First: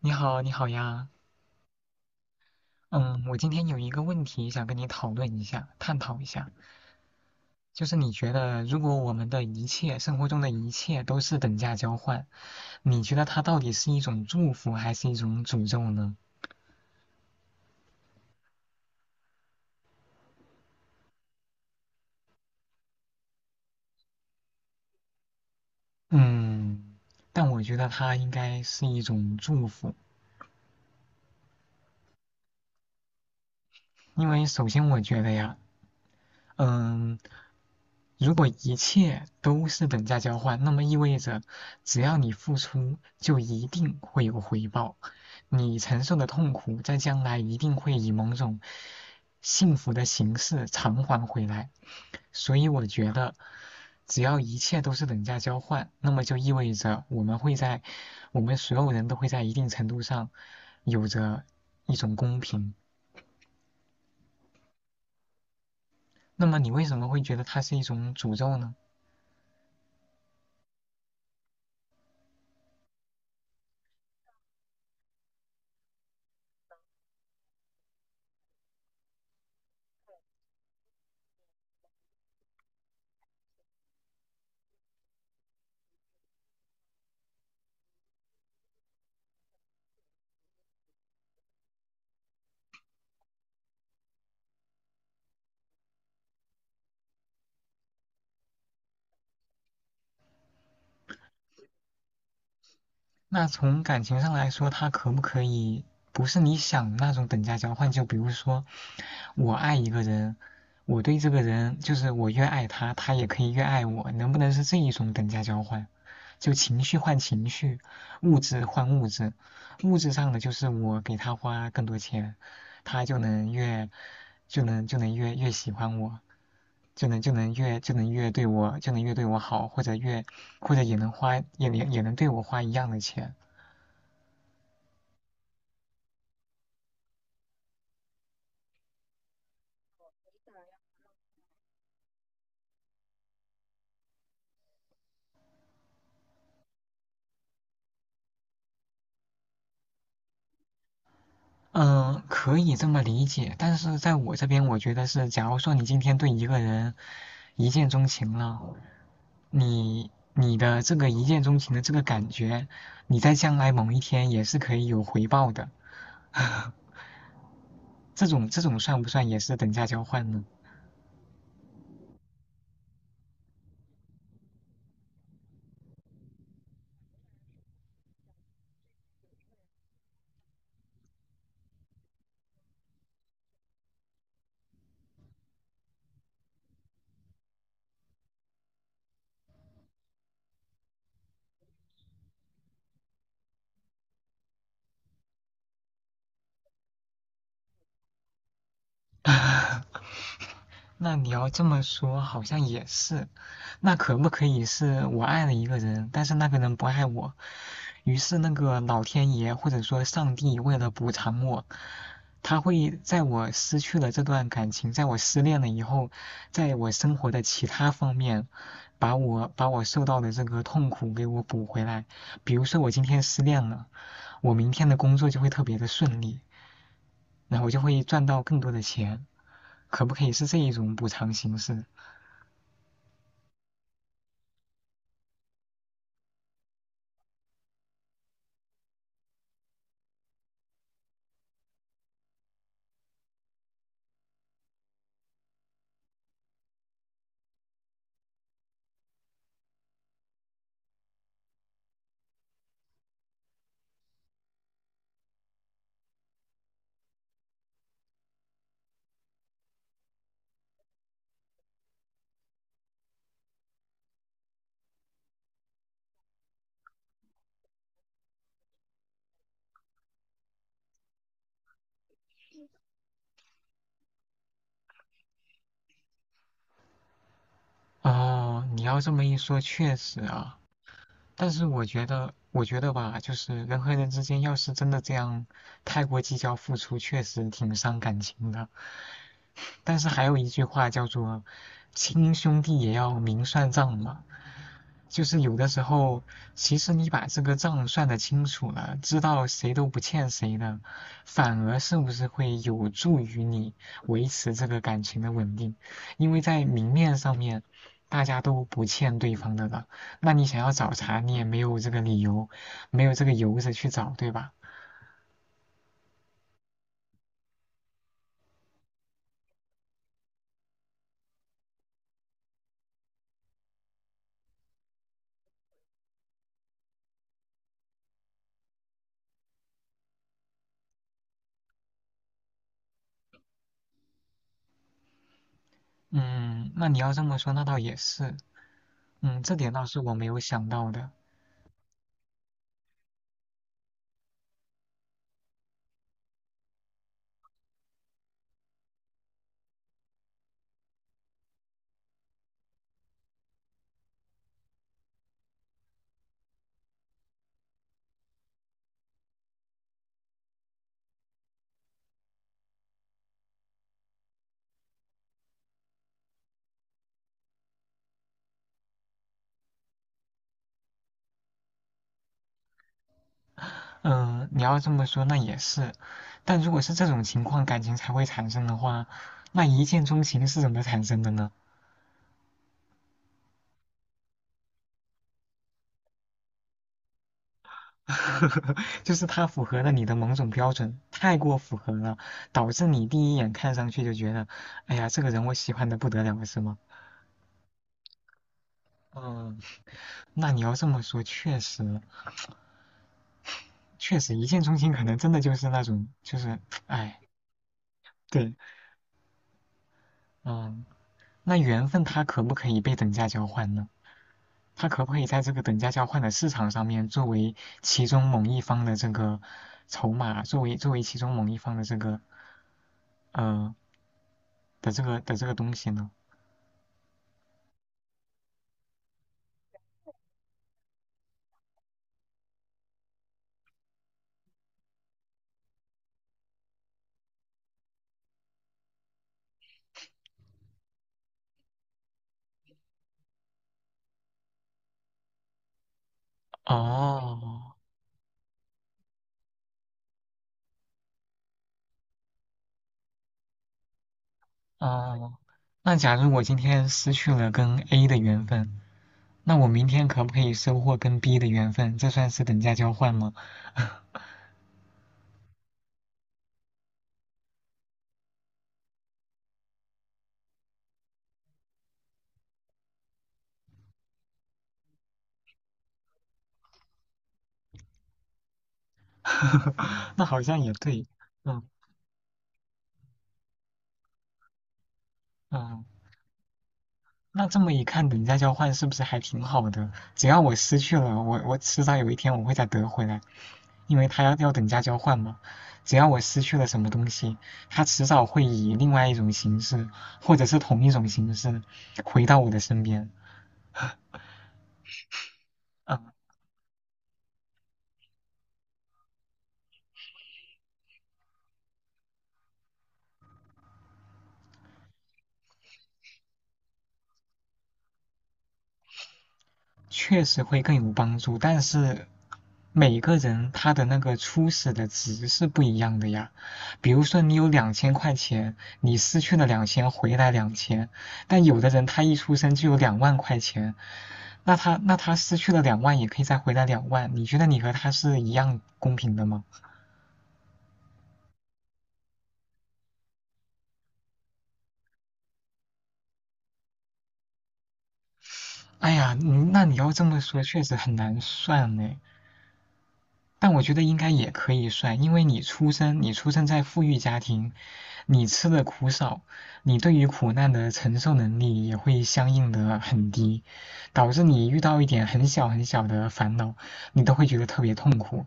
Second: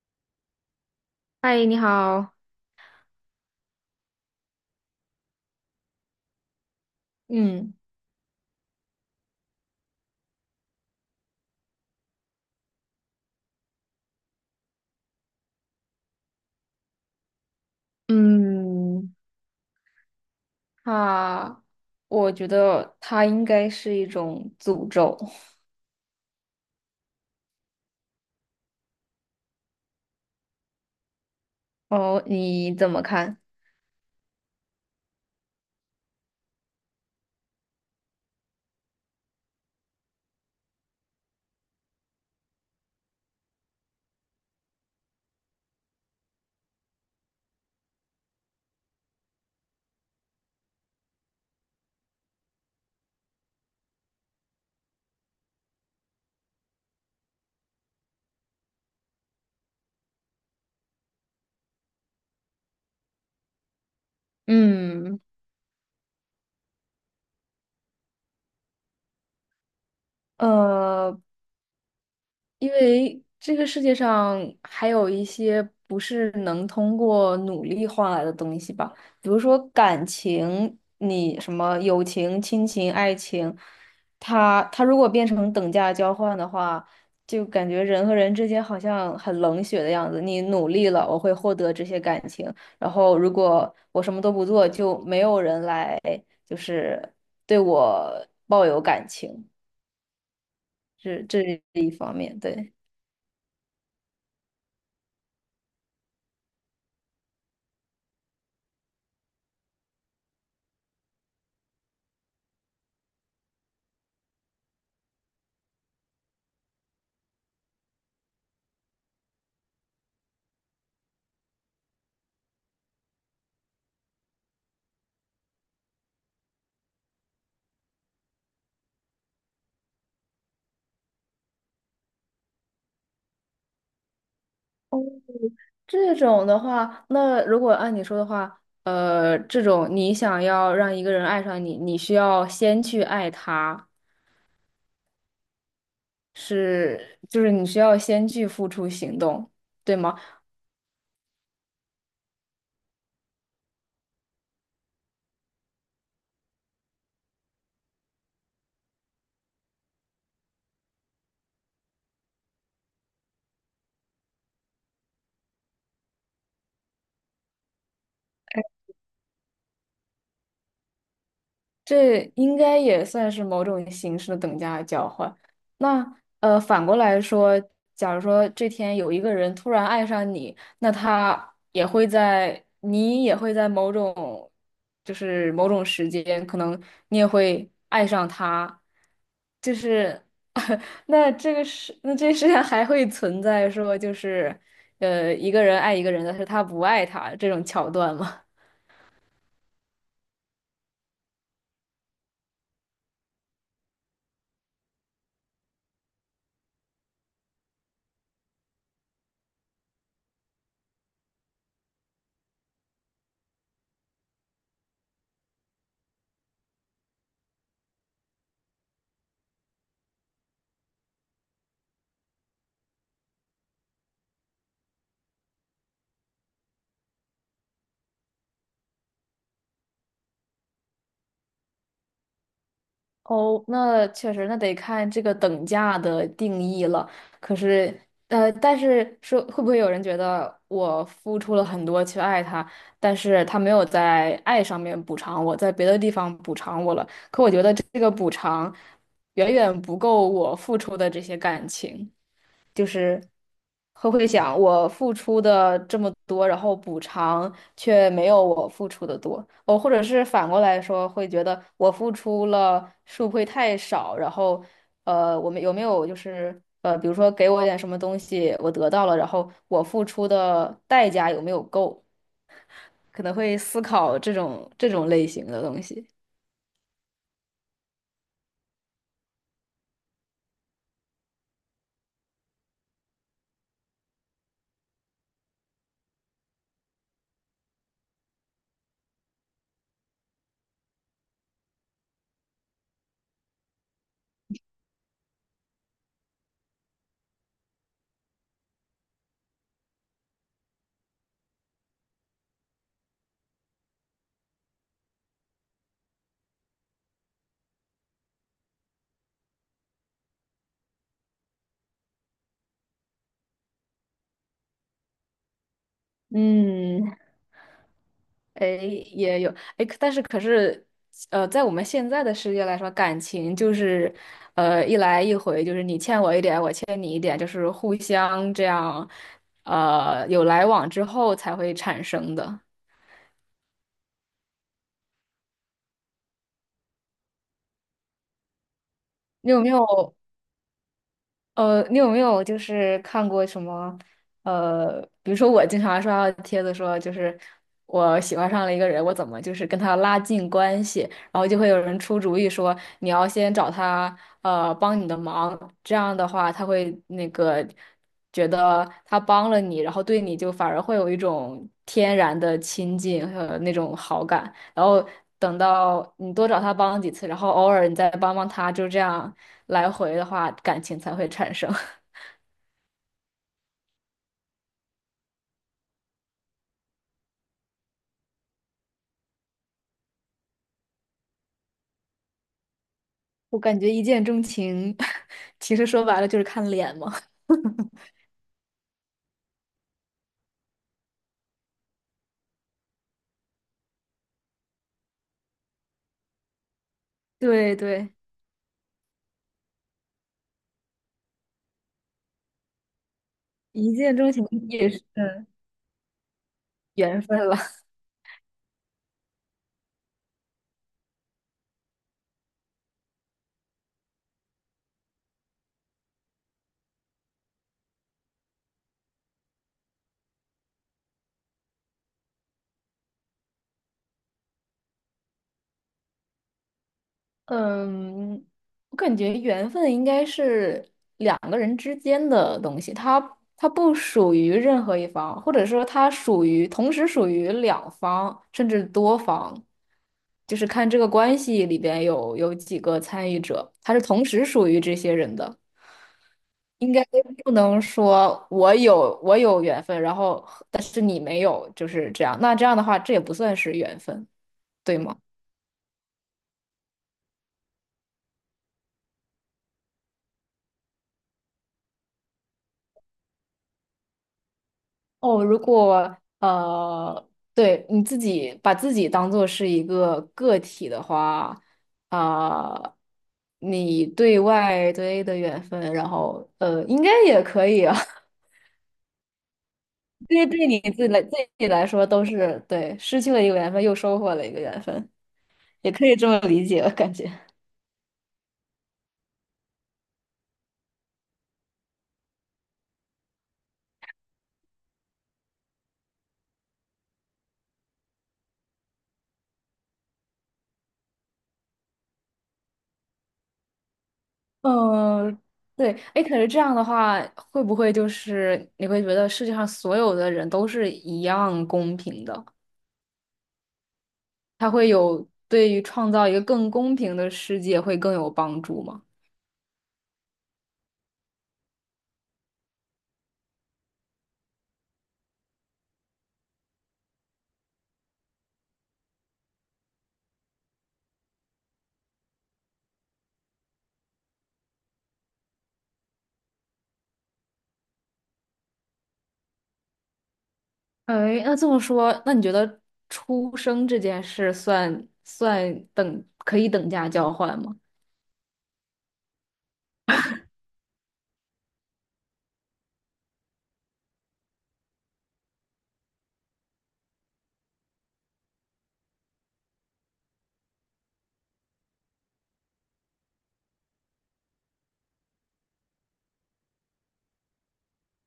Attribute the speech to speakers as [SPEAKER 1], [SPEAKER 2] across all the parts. [SPEAKER 1] 你好，你好呀。
[SPEAKER 2] 嗨，你好。
[SPEAKER 1] 嗯，我今天有一个问题想跟你讨论一下，探讨一下，
[SPEAKER 2] 嗯
[SPEAKER 1] 就是你觉得如果我们的一切，生活中的一切都是等价交换，你觉得它到底是一种祝福还是一种诅咒呢？
[SPEAKER 2] 嗯，他，我觉得它应该是一种诅咒。
[SPEAKER 1] 嗯，但我觉得它应该是一种祝福，
[SPEAKER 2] 哦，你怎么看？
[SPEAKER 1] 因为首先我觉得呀，嗯。如果一切都是等价交换，那么意味着只要你付出，就一定会有回报。你承受的痛苦，在将来一定会以某种幸福的形式偿还回来。所以我觉得，只要一切都是等价交换，那么就意味着我们会在，我们所有人都会在一定程度上有着一种公平。
[SPEAKER 2] 嗯，
[SPEAKER 1] 那么你为什么会觉得它是一种诅咒呢？
[SPEAKER 2] 呃，因为这个世界上还有一些不是能通过努力换来的东西吧，比如说感情，你什么友情、亲情、爱情，它如果变成等价交换的话，就感觉人和人之间好像很冷血的样子。你努力了，我会获得这些感情，然后如果我什么都不做，就没有人来就是对我抱有感情，这是一方面，对。
[SPEAKER 1] 那从感情上来说，他可不可以不是你想的那种等价交换？就比如说，我爱一个人，我对这个人就是我越爱他，他也可以越爱我，能不能是这一种等价交换？就情绪换情绪，物质换物质，物质上的就是我给他花更多钱，他就能越喜欢我。就能越对我好，或者越或者也能花也能也能对我花一样的钱。
[SPEAKER 2] 这种的话，那如果按你说的话，这种你想要让一个人爱上你，你需要先去爱他，是，就是你需要先去付出行动，对吗？
[SPEAKER 1] 嗯，可以这么理解，但是在我这边，我觉得是，假如说你今天对一个人一见钟情了，你的这个一见钟情的这个感觉，你在将来某一天也是可以有回报的，这种算不算也是等价交换呢？
[SPEAKER 2] 这应该也算是某种形式的等价交换。那反过来说，假如说这天有一个人突然爱上你，那他也会在，你也会在某种，就是某种时间，可能你也会爱上他，就是 那这世上还会存在说，就是一个人爱一个人，但是他不爱他这种桥段吗？
[SPEAKER 1] 那你要这么说，好像也是。那可不可以是我爱了一个人，但是那个人不爱我，于是那个老天爷或者说上帝为了补偿我，他会在我失去了这段感情，在我失恋了以后，在我生活的其他方面，把我受到的这个痛苦给我补回来。比如说我今天失恋了，我明天的工作就会特别的顺利，然后我就会赚到更多的钱。可不可以是这一种补偿形式？
[SPEAKER 2] 哦，那确实，那得看这个等价的定义了。可是，但是说会不会有人觉得我付出了很多去爱他，但是他没有在爱上面补偿我，在别的地方补偿我了，这个补偿远远不够我付出的这些感情。就是会想，我付出的这么多，然后补偿却没有我付出的多，哦，或者是反过来说，会觉得我付出了是不会太少，然后我们有没有比如说给我一点什么东西，我得到了，然后我付出的代价有没有够，可能会思考这种类型的东西。
[SPEAKER 1] 哦，你要这么一说，确实啊。但是我觉得吧，就是人和人之间要是真的这样太过计较付出，确实挺伤感情的。但是还有一句话叫做“亲兄弟也要明算账”嘛，就是有的时候，其实你把这个账算得清楚了，知道谁都不欠谁的，反而是不是会有助于你维持这个感情的稳定？因为在明面上面，大家都不欠对方的了，那你想要找茬，你也没有这个理由，没有这个由子去找，对吧？
[SPEAKER 2] 嗯，哎，也有哎，可是在我们现在的世界来说，感情就是，一来一回，就是你欠我一点，我欠你一点，就是互相这样，有来往之后才会产生的。
[SPEAKER 1] 嗯，那你要这么说，那倒也是，嗯，
[SPEAKER 2] 你
[SPEAKER 1] 这
[SPEAKER 2] 有没
[SPEAKER 1] 点倒是我
[SPEAKER 2] 有？
[SPEAKER 1] 没有想到的。
[SPEAKER 2] 你有没有就是看过什么？比如说我经常刷到帖子说，就是我喜欢上了一个人，我怎么就是跟他拉近关系，然后就会有人出主意说，你要先找他帮你的忙，这样的话他会那个觉得他帮了你，然后对你就反而会有一种天然的亲近和那种好感，然后等到你多找他帮几次，然后偶尔你再帮帮他，就这样。来回的话，感情才会产生。
[SPEAKER 1] 嗯，你要这么说那也是，但如果是这种情况感情才会产生的话，那一见钟情是怎么产生的呢？
[SPEAKER 2] 我感觉一见钟情，其实说白了就是看脸嘛。
[SPEAKER 1] 就是它符合了你的某种标准，太过符合了，导致你第一眼看上去就觉得，哎呀，这个人我喜欢的不得了，是吗？
[SPEAKER 2] 对对，
[SPEAKER 1] 嗯，那你要这么说，确实，
[SPEAKER 2] 一见
[SPEAKER 1] 确
[SPEAKER 2] 钟
[SPEAKER 1] 实
[SPEAKER 2] 情
[SPEAKER 1] 一见钟
[SPEAKER 2] 也
[SPEAKER 1] 情
[SPEAKER 2] 是
[SPEAKER 1] 可能真的
[SPEAKER 2] 嗯
[SPEAKER 1] 就是那种，就是，哎，
[SPEAKER 2] 缘分了。
[SPEAKER 1] 对，嗯，那缘分它可不可以被等价交换呢？他可不可以在这个等价交换的市场上面，作为其中某一方的这个筹码，作为其中某一方的这个呃东西呢？
[SPEAKER 2] 嗯，我感觉缘分应该是两个人之间的东西，它不属于任何一方，或者说它属于同时属于两方甚至多方，就是看这个关系里边有几个参与者，它是同时属于这些人的。应该不
[SPEAKER 1] 哦，
[SPEAKER 2] 能说我有缘分，然后但是你没有，就是这样。那这样的话，这也不算是缘分，对吗？
[SPEAKER 1] 哦，那假如我今天失去了跟 A 的缘分，那我明天可不可以收获跟 B 的缘分？这算是等价交换吗？
[SPEAKER 2] 哦，如果对你自己把自己当做是一个个体的话，啊、你对外对的缘分，然后应该也可以啊。
[SPEAKER 1] 那好
[SPEAKER 2] 对，
[SPEAKER 1] 像
[SPEAKER 2] 对
[SPEAKER 1] 也
[SPEAKER 2] 你自
[SPEAKER 1] 对，
[SPEAKER 2] 己来自
[SPEAKER 1] 嗯
[SPEAKER 2] 己来说都是对，失去了一个缘分，又收获了一个缘分，
[SPEAKER 1] 嗯。
[SPEAKER 2] 也可以这么理解，我感觉。
[SPEAKER 1] 那这么一看，等价交换是不是还挺好的？只要我失去了，我迟早有一天我会再得回来，因为他要等价交换嘛。只要我失去了什么东西，他迟早会以另外一种形式，或者是同一种形式回到我的身边。
[SPEAKER 2] 嗯，对，
[SPEAKER 1] 嗯，
[SPEAKER 2] 哎，可是这样的话，会不会就是你会觉得世界上所有的人都是一样公平的？它会有对于创造一个更公平的世界会更有帮助吗？
[SPEAKER 1] 确实会更有帮助，但是每个人他的那个初始的值是不一样的呀。比如说你有2000块钱，你失去了两千，回来两千，但有的人他一出生就有2万块钱，那他失去了两万也可以再回来两万，你觉得你和他是一样公平的吗？
[SPEAKER 2] 哎，那这么说，那你觉得出生这件事算可以等价交换吗？
[SPEAKER 1] 哎呀，那你要这么说，确实很难算呢。但我觉得应该也可以算，因为你出生在富裕家庭，你吃的苦少，你对于苦难的承受能力也会相应的很低，导致你遇到一点很小很小的烦恼，你都会觉得特别痛苦。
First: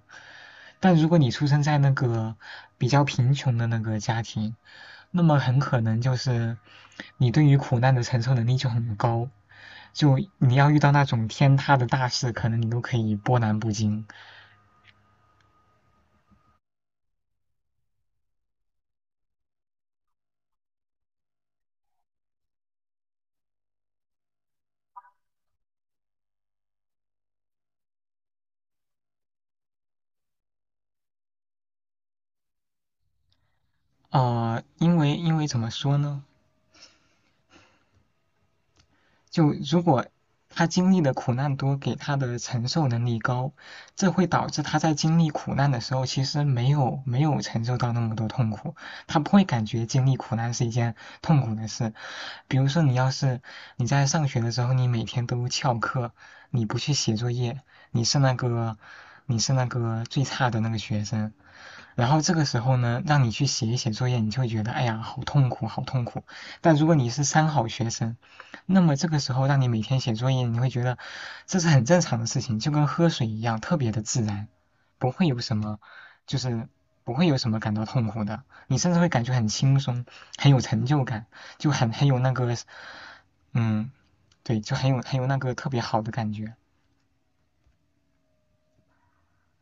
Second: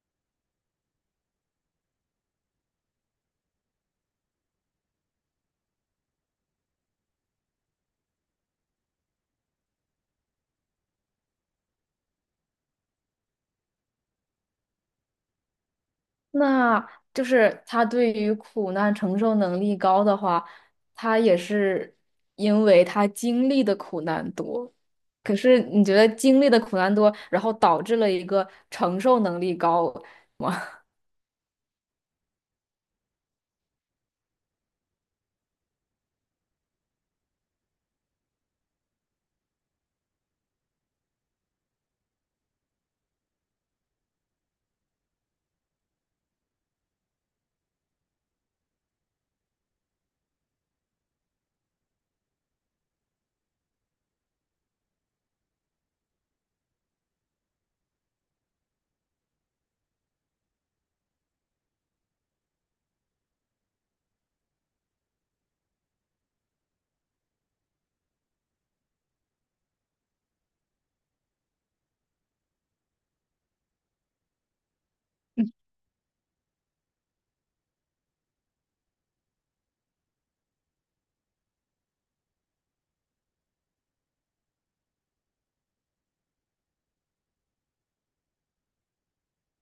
[SPEAKER 1] 但如果你出生在那个比较贫穷的那个家庭，那么很可能就是你对于苦难的承受能力就很高，就你要遇到那种天塌的大事，可能你都可以波澜不惊。
[SPEAKER 2] 那就是他对于苦难承受能力高的话，他也是因为他经历的苦难多。可是你觉得经历的苦难多，然后导致了一个承受能力高，
[SPEAKER 1] 因为怎么说呢？就如果他经历的苦难多，给他的承受能力高，这会导致他在经历苦难的时候，其实没有承受到那么多痛苦，他不会感觉经历苦难是一件痛苦的事。比如说，你要是你在上学的时候，你每天都翘课，你不去写作业，你是那个你是那个最差的那个学生，然后这个时候呢，让你去写一写作业，你就会觉得哎呀，好痛苦，好痛苦。但如果你是三好学生，那么这个时候让你每天写作业，你会觉得这是很正常的事情，就跟喝水一样，特别的自然，不会有什么，就是不会有什么感到痛苦的。你甚至会感觉很轻松，很有成就感，就很有那个，嗯，对，就很有那个特别好的感觉，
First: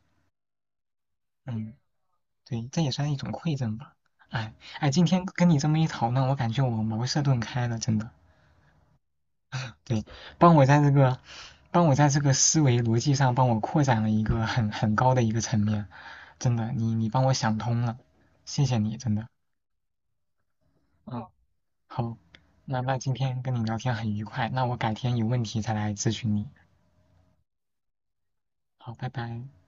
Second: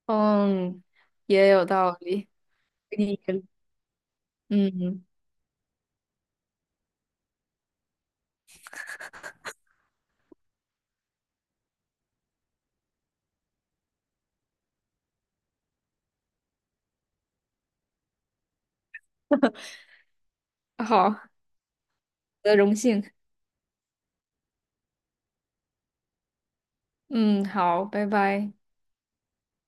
[SPEAKER 2] 嗯，也有
[SPEAKER 1] 嗯。
[SPEAKER 2] 道理。
[SPEAKER 1] 对，这也算一
[SPEAKER 2] 你
[SPEAKER 1] 种馈赠吧。哎哎，
[SPEAKER 2] 嗯，
[SPEAKER 1] 今天跟你这么一讨论，我感觉我茅塞顿开了，真的。对，帮我在这个，帮我在这个思维逻辑上帮我扩展了一个很高的一个层面，真的，你帮我想通了，谢谢你，真的。
[SPEAKER 2] 好，
[SPEAKER 1] 嗯，
[SPEAKER 2] 我
[SPEAKER 1] 好，
[SPEAKER 2] 的荣
[SPEAKER 1] 那
[SPEAKER 2] 幸。
[SPEAKER 1] 今天跟你聊天很愉快，那我改天有问题再来咨询你。
[SPEAKER 2] 嗯，好，拜拜。
[SPEAKER 1] 好，拜拜。